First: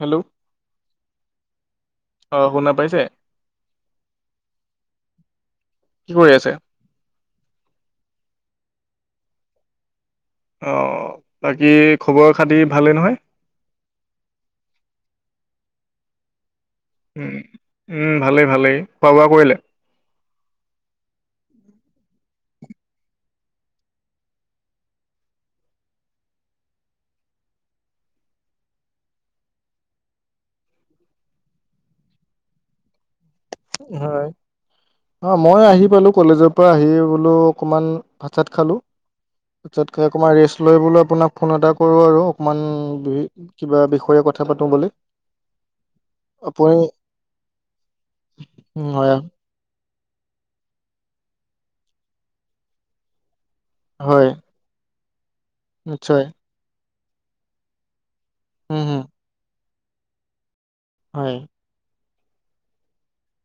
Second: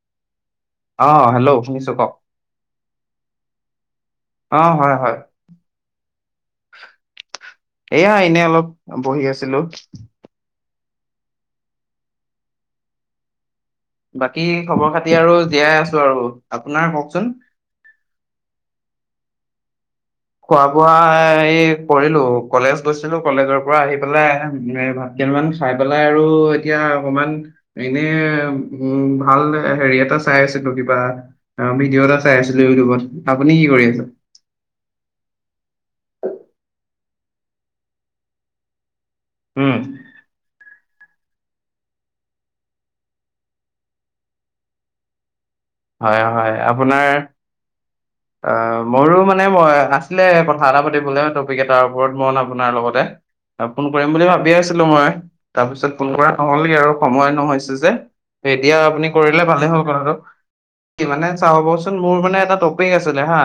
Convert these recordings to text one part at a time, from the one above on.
Hello অ hello শুনিছো কওক। অ শুনা পাইছে? অ হয় হয়। কি কৰি আছে? এয়া এনে অলপ বহি আছিলো। অ বাকী খবৰ খাতি ভালেই নহয়? বাকী খবৰ খাতি আৰু জীয়াই আছো আৰু আপোনাৰ কওকচোন? উম উম ভালেই ভালেই খোৱা বোৱা কৰিলে? খোৱা বোৱা এ কৰিলো কলেজ গৈছিলো কলেজৰ পৰা আহি পেলাই [inaudible] গেল মান খাই পেলাই আৰু এতিয়া অকমান এনে উম ভাল হেৰি এটা চাই আছিলো কিবা ৰামী হিৰ এটা চাই আছিলো ইউটিউবত, আপুনি কি কৰি আছে? হয় অ মই আহি পালো কলেজৰ পৰা আহি বোলো অকমান ভাত চাত খালো। ভাত উম চাত এ অকণমান ৰেষ্ট লৈ বুলো আপোনাক ফোন এটা কৰো আৰু অকণমান কিবা বিষয়ে কথা পাতো বুলি। হয় হয় আপুনি আপোনাৰ অ হয় মোৰো মানে মে মই আছিলে কথা এটা পাতিবলে টপিক এটাৰ ওপৰত মন আপোনাৰ লগতে। ফোন কৰিম বুলি হয় ভাবিযয়ে আছিলো মই তাৰপিছত ফোন নিশ্চয় কৰা নহলগে আৰু সময় নহৈছে যে। এতিয়া উম হম আপুনি কৰিলে ভালেই হ'ল কথাটো। কিমানে হয় চাহবচোন মোৰ মানে এটা টপিক আছিলে হা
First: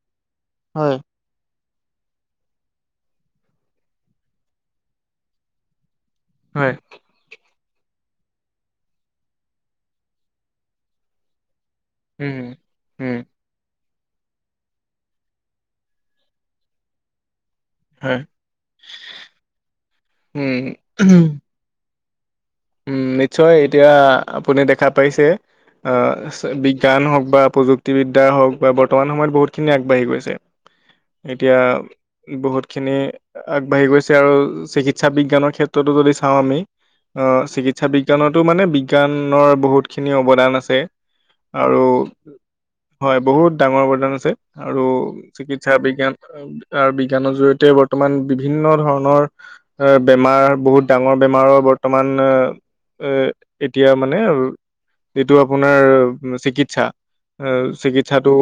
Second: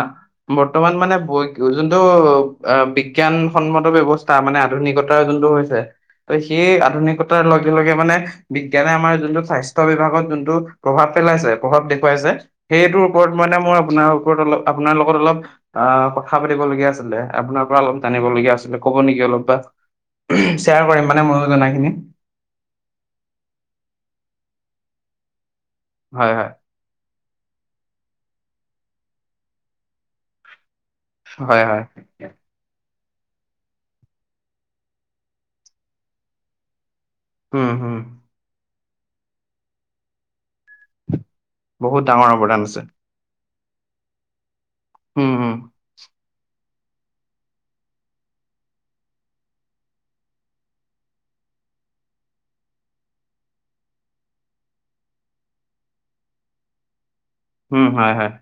হয় বৰ্তমান মানে বৈ যোনটো আ বিজ্ঞানসন্মত ব্যৱস্থা মানে আধুনিকতা যোনটো হৈছে ত সেই হয় আধুনিকত তাৰ লগে লগে মানে বিজ্ঞানে আমাৰ যোনটো স্বাস্থ্য বিভাগত যোনটো প্ৰভাৱ পেলাইছে, প্ৰভাৱ বে পাৱাই যে উম সেইটোৰ উম ওপৰত মানে মোৰ আপোনাৰ ওপৰত অলপ আপোনাৰ লগত অলপ আ কথা পাতিবলগীয়া আছিলে। আপোনাৰ পৰা অলপ হয় জানিবলগীয়া আছিলে, ক'ব নেকি অলপ বা শ্বেয়াৰ কৰিম মানে উম ময়ো জনা খিনি। উম নিশ্চয় এতিয়া আপুনি দেখা পাইছে আহ হয় বি জ্ঞান হওক বা প্ৰযুক্তিবিদ্যা হওক বা বৰ্তমান সময়ত বহুতখিনি আগবাঢ়ি গৈছে। এতিয়া হয় হয় হয় বহুতখিনি আগবাঢ়ি গৈছে আৰু চিকিৎসা বিজ্ঞানৰ ক্ষেত্ৰতো যদি চাওঁ আমি অ উম চিকিৎসা হম বিজ্ঞানতো মানে বিজ্ঞানৰ বহুতখিনি অৱদান আছে, আ বহুত ডাঙৰ অৱদান আছে। হয় বহুত ডাঙৰ অৱদান আছে আৰু উম উম চিকিৎসা বিজ্ঞান আৰ বিজ্ঞানৰ জৰিয়তে বৰ্তমান বিভিন্ন ধৰণৰ বেমাৰ বহুত ডাঙৰ বেমাৰৰ বত ৰ্তমান আ এ এতিয়া মানে যিটো আপোনাৰ চিকিৎসা উম হয় হয় চিকিৎসাটো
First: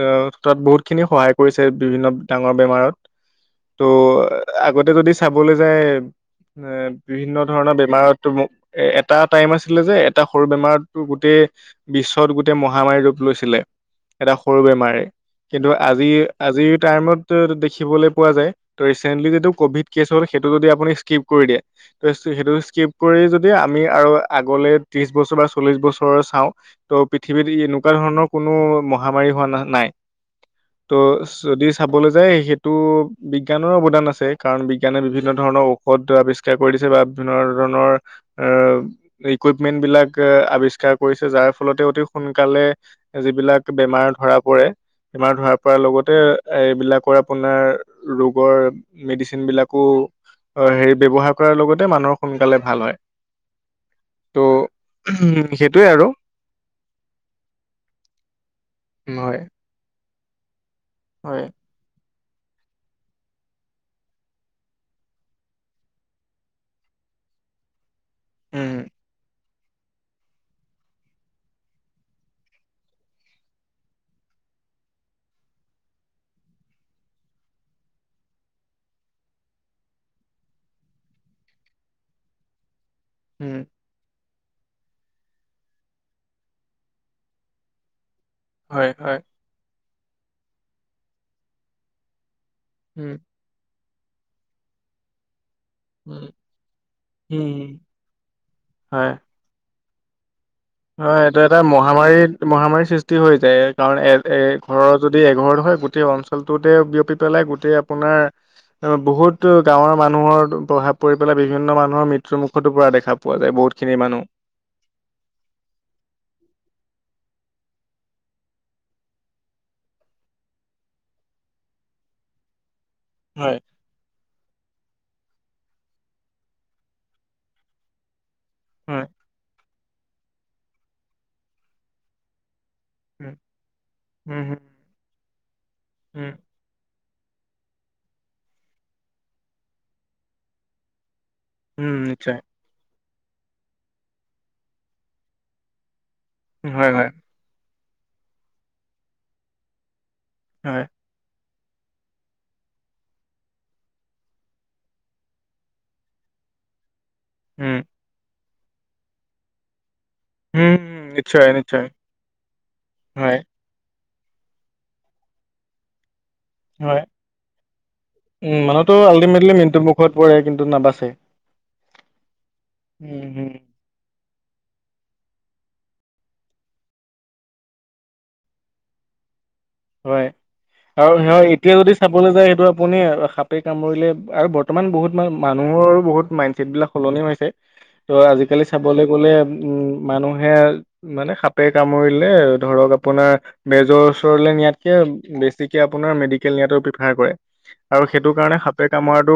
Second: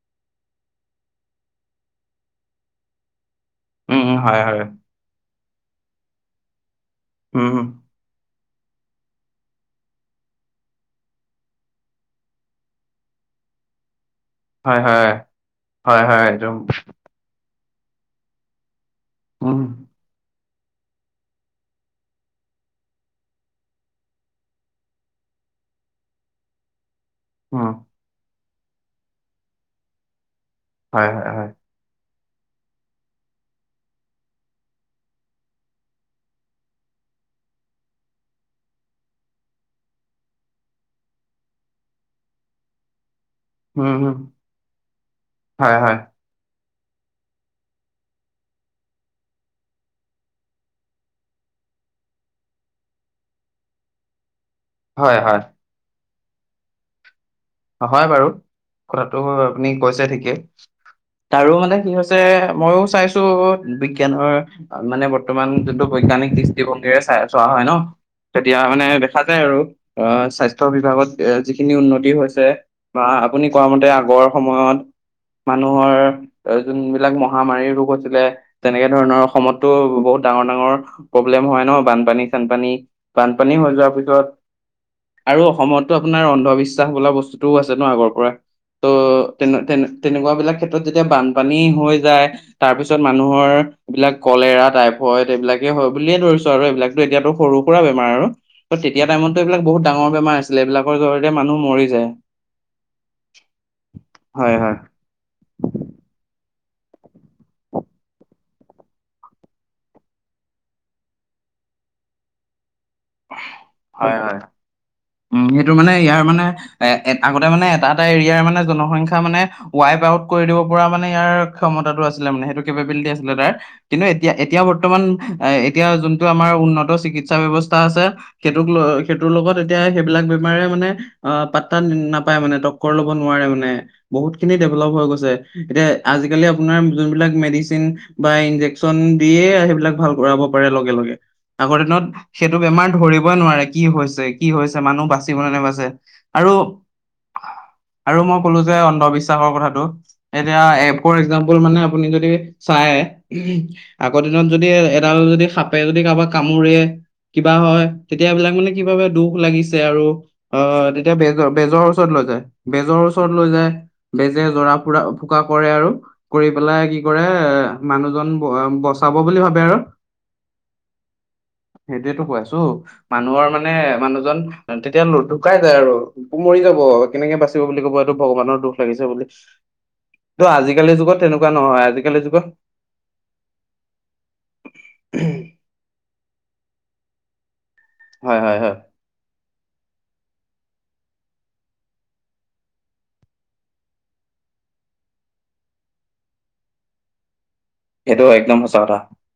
আ তাত বহুতখিনি সহায় কৰিছে বিভিন্ন ডাঙৰ বেমাৰত। ত আগতে যদি চাবলৈ যায় এ বিভিন্ন ধৰণৰ বেমাৰত তুমি এ এটা টাইম আছিলে যে এটা সৰু বেমাৰ তোৰ গোটেই বিশ্বত গোটেই মহামাৰী ৰূপ লৈছিলে। এটা সৰু বেমাৰে কিন্তু আজি আজিৰ টাইমত ত সেইতো দেখিবলে পোৱা যায় ত ৰিচেণ্টলি যিটো কভি কেছ হল সেইতো যদি আপুনি স্কিপ কৰি দিয়ে [inaudible] সেইটো স্কিপ কৰি যদি আমি আৰু আগলে ত্ৰিশ বছৰ বা চল্লিশ বছৰৰ চাওঁ ত' পৃথিৱীত এনেকুৱা ধৰণৰ কোনো মহামাৰী হোৱা ন-নাই ত' যদি। চাবলৈ যায় সেইটো। বিজ্ঞানৰো অৱদান আছে কাৰণ বিজ্ঞানে বিভিন্ন ধৰণৰ ঔষধ আৱিষ্কাৰ কৰি দিছে বা বিভিন্ন ধৰণৰ। আহ ইকুইপমেণ্ট বিলাক আৱিষ্কাৰ কৰিছে যাৰ ফলতে অতি সোনকালে। যিবিলাক বেমাৰ ধৰা পৰে বেমাৰ ধৰা পৰাৰ লগতে। এইবিলাকৰ আপোনাৰ ৰোগৰ মেডিচিন বিলাকো। হয় ব্যৱহাৰ কৰাৰ লগত মানুহৰ সোনকালে ভাল হয়। ত' উম সেইটোৱে আৰু। হয় বাৰু কথাটো হয় আপুনি কৈছে ঠিকে। হয় তাৰো মানে কি হৈছে মইও চাইছোঁ বিজ্ঞানৰ। মানে বৰ্তমান যোনটো বৈজ্ঞানিক দৃষ্টিভংগীৰে চায় চোৱা হয় নহ। তেতিয়া উম মানে দেখা যায় আৰু অ স্বাস্থ্য বিভাগত এ যিখিনি উন্নতি হৈছ বা আপুনি কোৱা মতে আগৰ সময়ত মানুহৰ। যোনবিলাক মহামাৰীৰ ৰোগ আছিলে তেনেকে ধৰণৰ অসমতো বহুত ডাঙৰ, ডাঙৰ। প্ৰব্লেম হয় নহ বানপানী চানপানী। বানপানী উম হৈ যোৱাৰ পিছত আৰু অসমতো আপোনাৰ অন্ধবিশ্বাস বোলা বস্তু [unintelligible] আছে নহ আগৰ পৰা। হয়, হয়। তেন, তেনে-তেনেকুৱা বিলাক ক্ষেত্ৰত যেতিয়া বানপানী হৈ যায় তাৰ পিছত উম মানুহৰ। এইবিলাক কলেৰা টাইপফয়ড এইবিলাক এতিয়া সৰু বুলিয়ে উম ধৰিছো আৰু এইবিলাকটো এতিয়া সৰু উম সুৰা বেমাৰ আৰু তেতিয়া হয় টাইমতো এইবিলাক বহুত ডাঙৰ বেমাৰ আছিল এইবিলাকৰ হয় জৰিয়তে এইটো এটা মানুহ মৰি যায়। মহামাৰীত মহামাৰীৰ সৃষ্টি হৈ যায় কাৰণ হয় হয় এ-এঘৰৰ যদি এঘৰত হয় গোটেই অঞ্চলটোতে বিয়পি পেলাই গোটেই আপোনাৰ বহুত গাঁৱৰ মানুহৰ প্ৰভাৱ পৰি পেলাই বিভিন্ন মানুহৰ মৃত্যুৰ মুখতো পৰা দেখা পা পোৱা যায় বহুতখিনি হয় মানুহ। হয় উম সেইটো মানে ইয়াৰ মানে এ আগতে মানে এটা, এটা এৰিয়াৰ মানে জনসংখ্যা মানে। ৱাইপ আউট কৰি দিব পৰা মানে ইয়াৰ ক্ষমতাটো আছিলে মানে সেইটো কেপবিলিটি হয় [unintelligible] কিন্তু এতিয়া, এতিয়া বৰ্তমান এতিয়া যোনটো আমাৰ উন্নত চিকিৎসা ব্যৱ এটা আছে সেইটোক হয় সেইটোৰ লগত। তেতিয়া সেইবিলাক বেমাৰে মানে অ পাত্তাত নাপায় মানে ডক ল'ব উম নোৱাৰে মানে বহুত উম খিনি হম ডেভেলপ হৈ গৈছে এতিয়া উম আজিকালি আপো নাৰ যোনবিলাক মেডিচিন বা ইনজেকচন দিয়ে সেইবিলাক ভাল কৰাব পাৰে লগে, লগে। আগৰ উম দিনত নিশ্চয় সেইটো বেমাৰ ধৰিবই নোৱাৰে কি হৈছে কি হৈছে মানুহ বাচিব নে নেবাছে। আৰু, হয় হয় আৰু মই ক'লো যে অন্ধবিশ্বাসৰ কথাটো এতিয়া হয় এ ফৰ এক্জাম্পল মানে আপুনি যদি চায়। আগৰ দিনত যদি এডাল যদি সাপে যদি কাৰোবাক কামোৰে। কিবা উম হয় তেতিয়াবিলাক মানে কি ভাৱে দোষ লাগিছে আৰু। অ উম উম তেতিয়া নিশ্চয় বেজ-বেজৰৰ নিশ্চয় ওচৰত লৈ যায় বেজৰ ওচৰত হয় লৈ যায়। বেজে জৰা ফুৰা ফুকা কৰে আৰু। কৰি পেলাই কি হয় কৰে এ মানুহজন উম মানুহতো ব-বচাব বুলি আল্টিমেটলি ভাবে আৰু। [unintelligible] পৰে কিন্তু নাবাচে। সেইটোৱেতো কৈ আছোঁ উম হম মানুহৰ মানে মানুহজন তেতিয়া ঢুকাই যায় আৰু। মৰি যাব কেনেকে বাচিব বুলি ক'ব এইটো ভগৱানৰ দোষ লাগিছে বুলি। হয়, ত আজিকালিৰ আৰু যুগত স তেনেকুৱা এতিয়া নহয় যদি আজিকালিৰ চাবলৈ যুগত যায় সেইটো আপুনি সাপে কামৰিলে আৰু বৰ্তমান বহুত মান, মানুহৰো বহুত মাইণ্ডচছেটবিলাক সলনি হৈছে ত' হয় হয় আজিকালি হয় চাবলৈ গ'লে, উম মানুহে মানে সাপে কামুৰিলে ধৰক আপোনাৰ বেজৰ ওচৰলেলৈ নিয়াত, বেছিকে আপোনাৰ মেদিকেল নিয়াতো প্ৰিফাৰ কৰে, আৰু সেইটো কাৰণে একদম সঁচা সাপে কথা কামোৰাটো,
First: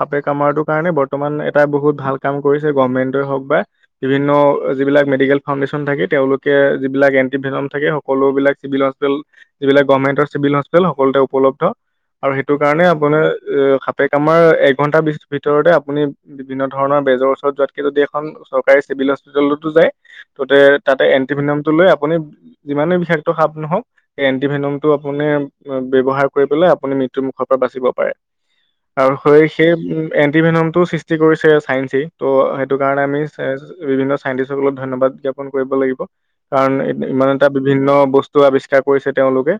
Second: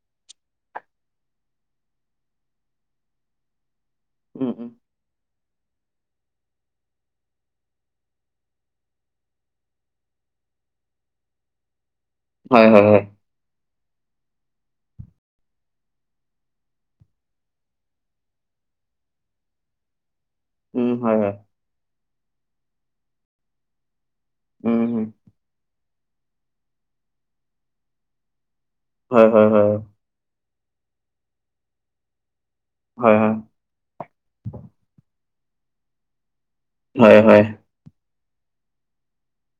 সাপে কামাৰটোৰ কাৰণে বৰ্তমান এটা বহুত ভাল কাম কৰিছে গভমেণ্টই হওক বা, বিভিন্ন উম উম যিবিলাক মেডিকেল, ফাউণ্ডেশ্যন থাকে তেওঁলোকে যিবিলাক এণ্টিভেনম থাকে সকলোবিলাক চিভিল হস্পিটেল, যিবিলাক গৰভেন্তৰ চিভিল হস্পিটেল সকলোতে উপল্ধ আৰু সেইটো হয় কাৰণে হয় হয় আপোনাৰ সাপ, পে কামোৰাৰ এক ঘন্টাৰ ভিতৰতে আপুনি, বিভিন্ন ধৰণৰ বেজৰ ওচৰত যোৱাতকৈ যদি এখন চৰকাৰী চিভিল হস্পিটেলতো যায়, ততে উম তাতে হয় হয় এন্টিভেনমটো লৈ আপুনি যিমানে বিষাক্ত সাপ নহওক, সেই উম এন্টিভেনমটো হম আপুনি ব্যৱহাৰ কৰি পেলাই আপুনি মৃত্যুৰ মুুখৰ পৰা বাচিব পাৰে। আৰু হয় সেই হয় হয় সেই এন্টিভেনমটোও সৃষ্টি কৰিছে চায়েঞ্চই, ত' সেইটো কাৰণে হয় আমি হয় বিভিন্ন চাইন্টিষ্ট সকলত ধন্যবাদ জ্ঞাপন কৰিব লাগিব। কাৰণ হয় ইমান হয় এটা বিভিন্ন বস্তু আৱিষ্কাৰ কৰিছে তেওঁলোকে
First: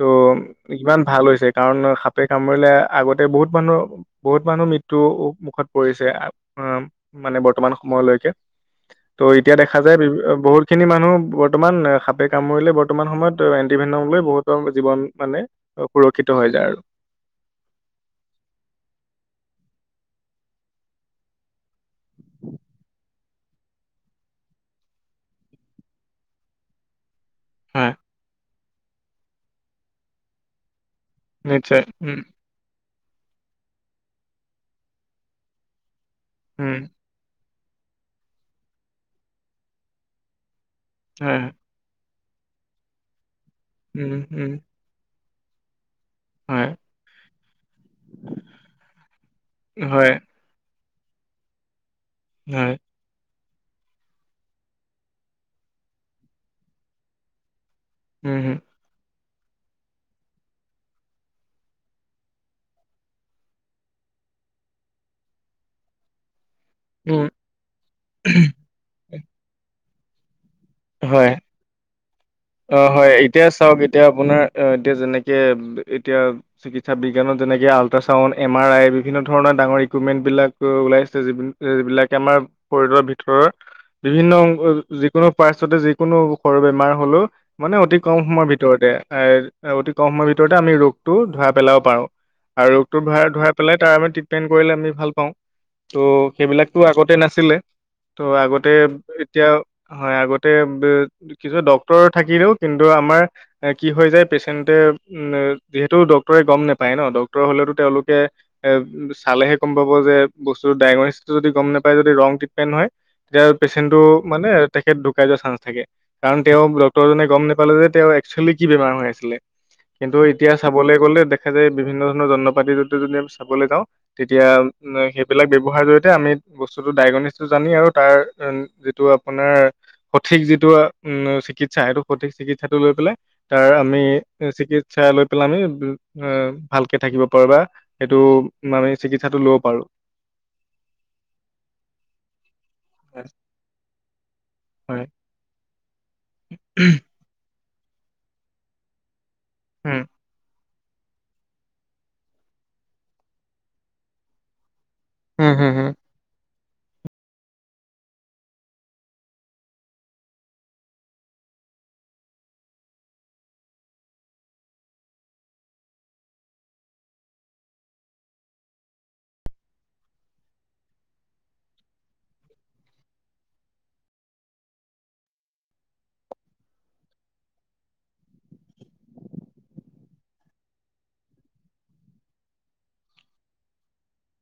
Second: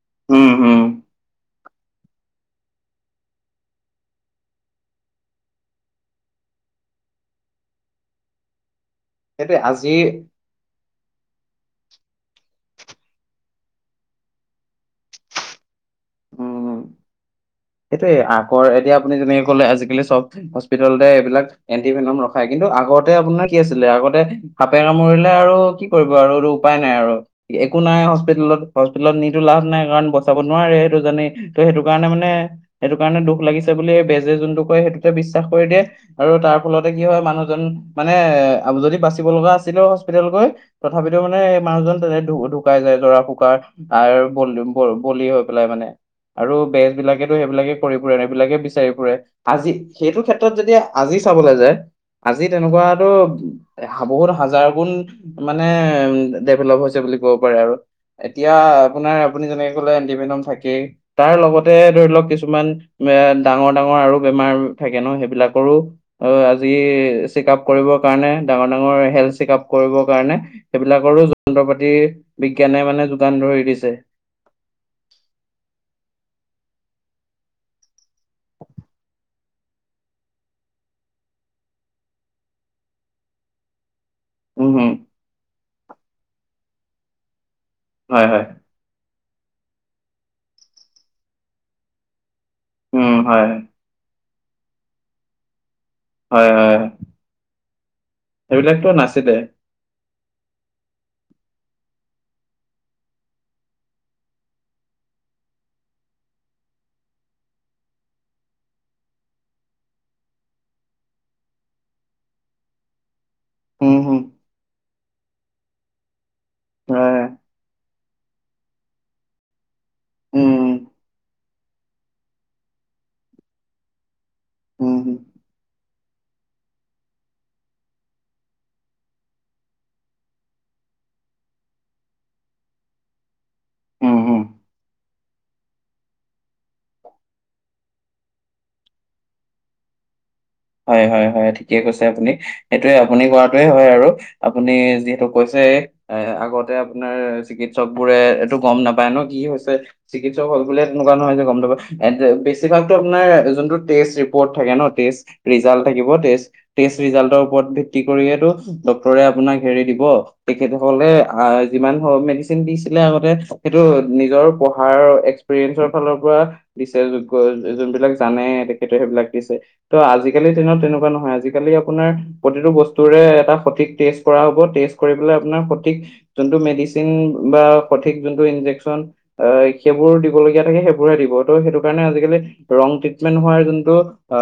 ত অ, উম হম ইমান ভাল হৈছে কাৰণ সাপে কামুৰিলে আগতে বহুত মানুহ বহুত মানুহ মৃত্যু ও মুখত পৰিছে উ মানে বৰ্তমান সময়লৈকে, ত' এতিয়া সেইটোৱে দেখা আজি যায় বহুত খিনি মানুহ বৰ্তমান সাপে কামৰিলে বৰ্তমান সময়ত, এন্টিভেনম লৈ বহুতৰ জীৱন মানে সুৰক্ষিত হৈ যায় উম আৰু, সেইটোয়ে আগৰ এতিয়া আপুনি যেনেকে কলে আজিকালি চব হস্পিতেলতে এইবিলাক, এণ্টিভেনম ৰখাই কিন্তু আগতে আপোনাক, কি কি আছিলে আগতে সাপে কামুৰিলে আৰু কি কৰিব আৰু এইটো উপায় নাই আৰু, একো হয় নাই হস্পিতেেলত হস্পিতেলত নিতো লাভ নাই কাৰণ বচাব নোৱাৰে সেইটো জানেই, ত' সেইটো নিশ্চয় কাৰণে উম মানে সেইটো কাৰণে দুখ লাগিছে বুলি বেজে যোনটো কয় সেইটোকে বিশ্বাস কৰি দিয়ে। আৰু তাৰ উম ফলতে কি হয় মানুহজন মানে যদি বাচিব লগা আছিলেও হস্পিতেল গৈ, তথাপিতো মানে হয় মানুহজন তেনে ঢুকাই যায় জৰা ফুকাৰ উম আৰু বল, উম ব বলি হৈ পেলাই মানে আৰু হয় বেজবিলাক। সেইবিলাকে কৰি ফুৰে ন এইবিলাকে বিচাৰি ফুৰে আজি হয় সেইটো ক্ষেত্ৰত যদি আজি চাবলৈ যায়। আজি হয় তেনেকুৱাতো বহুত হাজাৰ গুণ, মানে উ ডেভেলপ হৈছে বুলি ক'ব পাৰে আৰু, উম এতিয়া উম আপোনাৰ আপুনি যেনেকে কলে এণ্টিভেনম থাকেই তাৰ লগতে, ধৰি লওক কিছুমান এ ডাঙৰ ডাঙৰ আৰু বেমাৰ থাকে ন সেইবিলাকৰো, অ আজি উম চেক আপ কৰিবৰ কাৰণে ডাঙৰ ডাঙৰ হেল্থ চেক আপ কৰিবৰ কাৰণে, সেইবিলাকৰো হয় যন্ত্ৰ পাতি অ বিজ্ঞানে মানে হয় যোগান এতিয়া ধৰি চাওক দিছে, এতিয়া আপোনাৰ এতিয়া যেনেকৈ এতিয়া, চিকিৎসাজ্ঞানত যেনেকৈ আলট্ৰাউণ্ড এম আৰ আই বিভিন্ন ধৰণৰ ডাঙৰ ইকুইপমেণ্টবিলাক ওলাই আছে য, য বিলাকে আমাৰ শৰীৰৰ ভিতৰত, বিভিন্ন অংশ উম হম যিকোনো পাইষ্টতে যিকোনো সৰু বেমাৰ হলেও, মানে অতি কম হয় হয় সময়ৰ ভিত ভিতৰতে এ অতি কম সময়ৰ ভিতৰতে আমি ৰোগটো ধৰা পেলাব পাৰো। আৰু ৰোগটো উম, ধৰা হয়, ধৰা পেলাই তাৰ আমি ট্ৰিটমেণ্ট কৰিলে আমি ভাল পাওঁ। ত' হয়, সেইবিলাক হয়। টো আগতে নাছিলে। ত' আগতে সেইবিলাকতো নাছিলে। এতিয়া হয় আগতে বে কিছু ডক্তৰ থাকিলেও কিন্তু আমাৰ কি হৈ যায় পেচেণ্টে, উম, যিহেতু ডক্তৰে গম নাপায় ন, ডাক্তৰ হ'লেটো তেওঁলোকে এ চালেহে গম পাব যে, বস্তু ডায়েগনিচটো যদি গম নোপায় যদি ৰং ট্ৰিটমেণ্ট হয়। তেতিয়া উম, পেচেণ্টটো হুম। মানে তেখেত ঢুকাই যোৱা চান্স থাকে। কাৰণ তেওঁ হয়। ডক্তৰজনে গ'ম নোপালে যে, তেওঁ একচুৱেলি কি বেমাৰ হৈ আছিলে। কিন্তু এতিয়া উম, চাবলৈ গ'লে দেখা যায় বি ভিন্ন ধৰণৰ যন্ত্ৰ-পাতি য যদি আমি চাবলৈ যাওঁ, তেতিয়া উম, উম, উম। সেইবিলাক ব্যৱহাৰ জৰিয়তে আমি বস্তুটো ডাইগনিছটো জানি, আৰু তাৰ যিটো আপোনাৰ সঠিক যিটো উম চিকিৎসা, সেইটো সঠিক চিকিৎসাটো লৈ পেলাই তাৰ আমি উম, উম। চিকিৎসা লৈ পেলাই, আমি আঁ ভালকে থাকিব পাৰো বা। সেইটো মানে চিকিৎসাটো লব পাৰো। হয় হয় হয় ঠিকে কৈছে আপুনি, সেইটোয়ে আপুনি হয় কৰাটোৱে হয় আৰু আপুনি হয়। যিহেতু কৈছে, এ আগতে আপোনাৰ চিকিৎসক বোৰে এইটো গম নাপায় ন কি হৈছে উম চি কিৎসক হল বুলিয়ে তেনেকুৱা নহয় যে গম নাপায়। হেতু বেছিভাগ ত অপোনাৰ যোনটো টেষ্টত ৰিপৰ্ট থাকে নহ টেষ্ট হম হম ৰিজাল্ট হম থাকিব, টেষ্ট টেষ্ট ৰিজাল্টৰ ওপৰত ভিত্তি কৰিয়েটো ডক্তৰে আপোনাক হেৰি দিব। তেখেতসকলে আঁহ যিমান মেডিচিন দিছিলে আগতে, সেইটো নিজৰ পঢ়াৰ এক্স প্ৰীয়েন্স ফালৰ পৰা দিছে, যোগ্য যোনবিলাক জানে তেখেতে সেইবিলাক দিছে। ত' আজি কালি দিনত তেনেকুৱা নহয়, আজিকালি আপোনাৰ প্ৰতিটো বস্তুৰে এটা সঠিক টেষ্ট কৰা হ'ব, টেষ্ট কৰি পেলাই আপোনাৰ সঠিক যোনটো মেডিচিন বা সঠিক যোনটো ইনজেকচন আঁহ সেইবোৰ দিবলগীয়া থাকে, সেইবোৰহে দিব। ত' সেইটো কাৰণে আজিকালি ৰং ট্ৰিটমেন্ট হোৱাৰ যোনটো অঁ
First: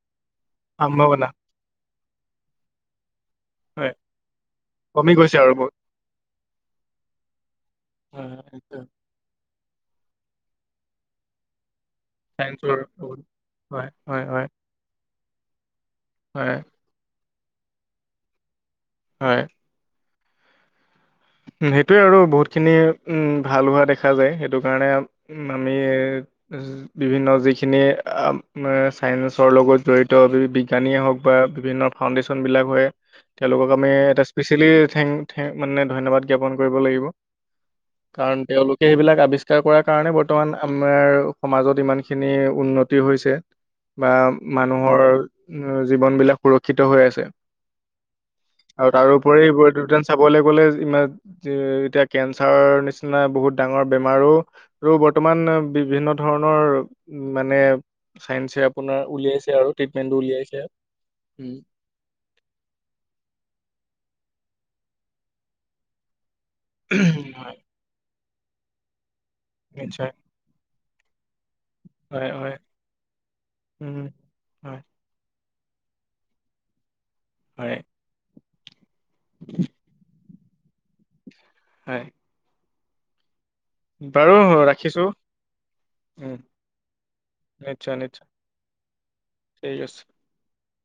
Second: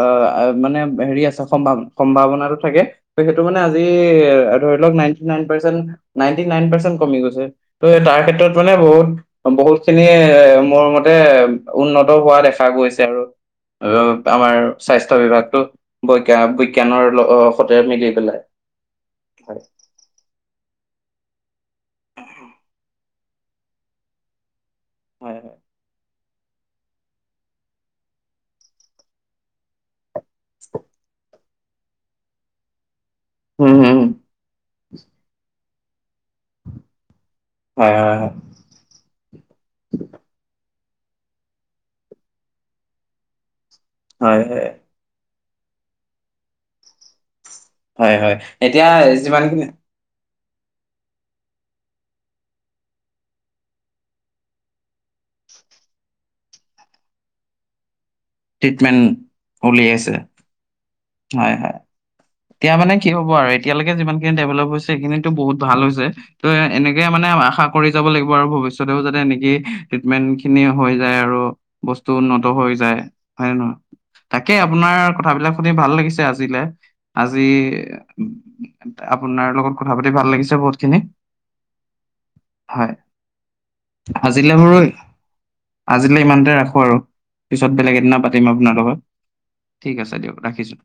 মানে হেৰি সম্ভাৱনা আছে, সম্ভাৱ সম্ভাৱনাটো থাকে। ত' সেইটো মানে আজি হয় এ ধৰিলওক কমি নাইণ্টি গৈছে নাইন আৰু বহুত পাৰ্চেন্ত, নাইন্টি নাইন পাৰ্চেন্ত কমি গৈছে। ত' তাৰ চাইন্সৰ হয় ক্ষেত্ৰত মানে এইটো বহুত বহুত খিনি এ মোৰ মতে উন্নত হোৱা দেখা চায়েন্সৰ গৈছে, বহুত। হয় আৰু হয় হয় আমাৰ স্বাস্থ্য বিভাগটো বৈগ্য হয় বৈজ্ঞানৰ সতে মিলি পেলাই। হয়। উম সেইটোৱে আৰু বহুতখিনি উম ভাল হোৱা দেখা যায়। সেইটো কাৰণে হয় হয় আমি উম বিভিন্ন যিখিনি অঁ ছায়ন্সৰ লগত জড়িত বিজ্ঞানীয়ে হওক বা বিভিন্ন ফাউণ্ডেশ্যনবিলাক হয়। তেওঁলোকক উম আমি হম এটা স্পেচিয়েলি থেংক থে মানে ধন্যবাদ জ্ঞাপন কৰিব লাগিব। হয় হয় কাৰণ তেওঁলোক কে সেইবিলাক আৱিষ্কাৰ কৰাৰ কাৰণে, বৰ্তমান আমাৰ সমাজত ইমানখিনি উন্নতি হৈছে। বা হয় হয় মানুহৰ জীৱন বিলাক সুৰক্ষিত হৈ আছে। হয় হয় হয়। এতিয়া আৰু তাৰো উপৰি যিমানখিনি এইবোৰ উদ্যান চাবলৈ গ'লে ইমান এতিয়া কেঞ্চাৰৰ নিচিনা বহুত ডাঙৰ বেমাৰো আৰু বৰ্তমান বিভিন্ন ধৰণৰ উম মানে চাইন্সে ট্ৰিটমেন্ট আপোনাৰ উলিয়াইছে আৰু উলিয়াইছে ট্ৰিটমেন্টটো উলিয়াইছে। হয় হয় এতিয়া মানে কি হ'ব আৰু এতিয়ালৈকে যিমানখিনি ডেভেলপ হৈছে সেইখিনিতো বহুত ভাল হৈছে। ত' এনেকে মানে হয় আশা কৰি যাব লাগিব আৰু ভৱিষ্যতেও যাতে এনেকে নিশ্চয় ট্ৰিটমেণ্ট, খিনিয়ে হৈ যায় আৰু বস্তু হয় হয় উন্নত হৈ যায়। হয় নে নহয়? উম, তাকে হয় আপোনাৰ কথাবিলাক শুনি ভাল লাগিছে আজিলে। আজি হয় আপোনাৰ লগত কথা পাতি ভাল লাগিছে বহুতখিনি। হয়। হয়। বাৰু আজিলে ৰাখিছো [unintelligible] আজিলৈ উম, ইমানতে ৰাখোঁ আৰু পিছত নিশ্চয় বেলেগ এদিনা নিশ্চয় পাতিম আপোনাৰ লগত, ঠিক আছে দিয়ক ৰাখিছোঁ।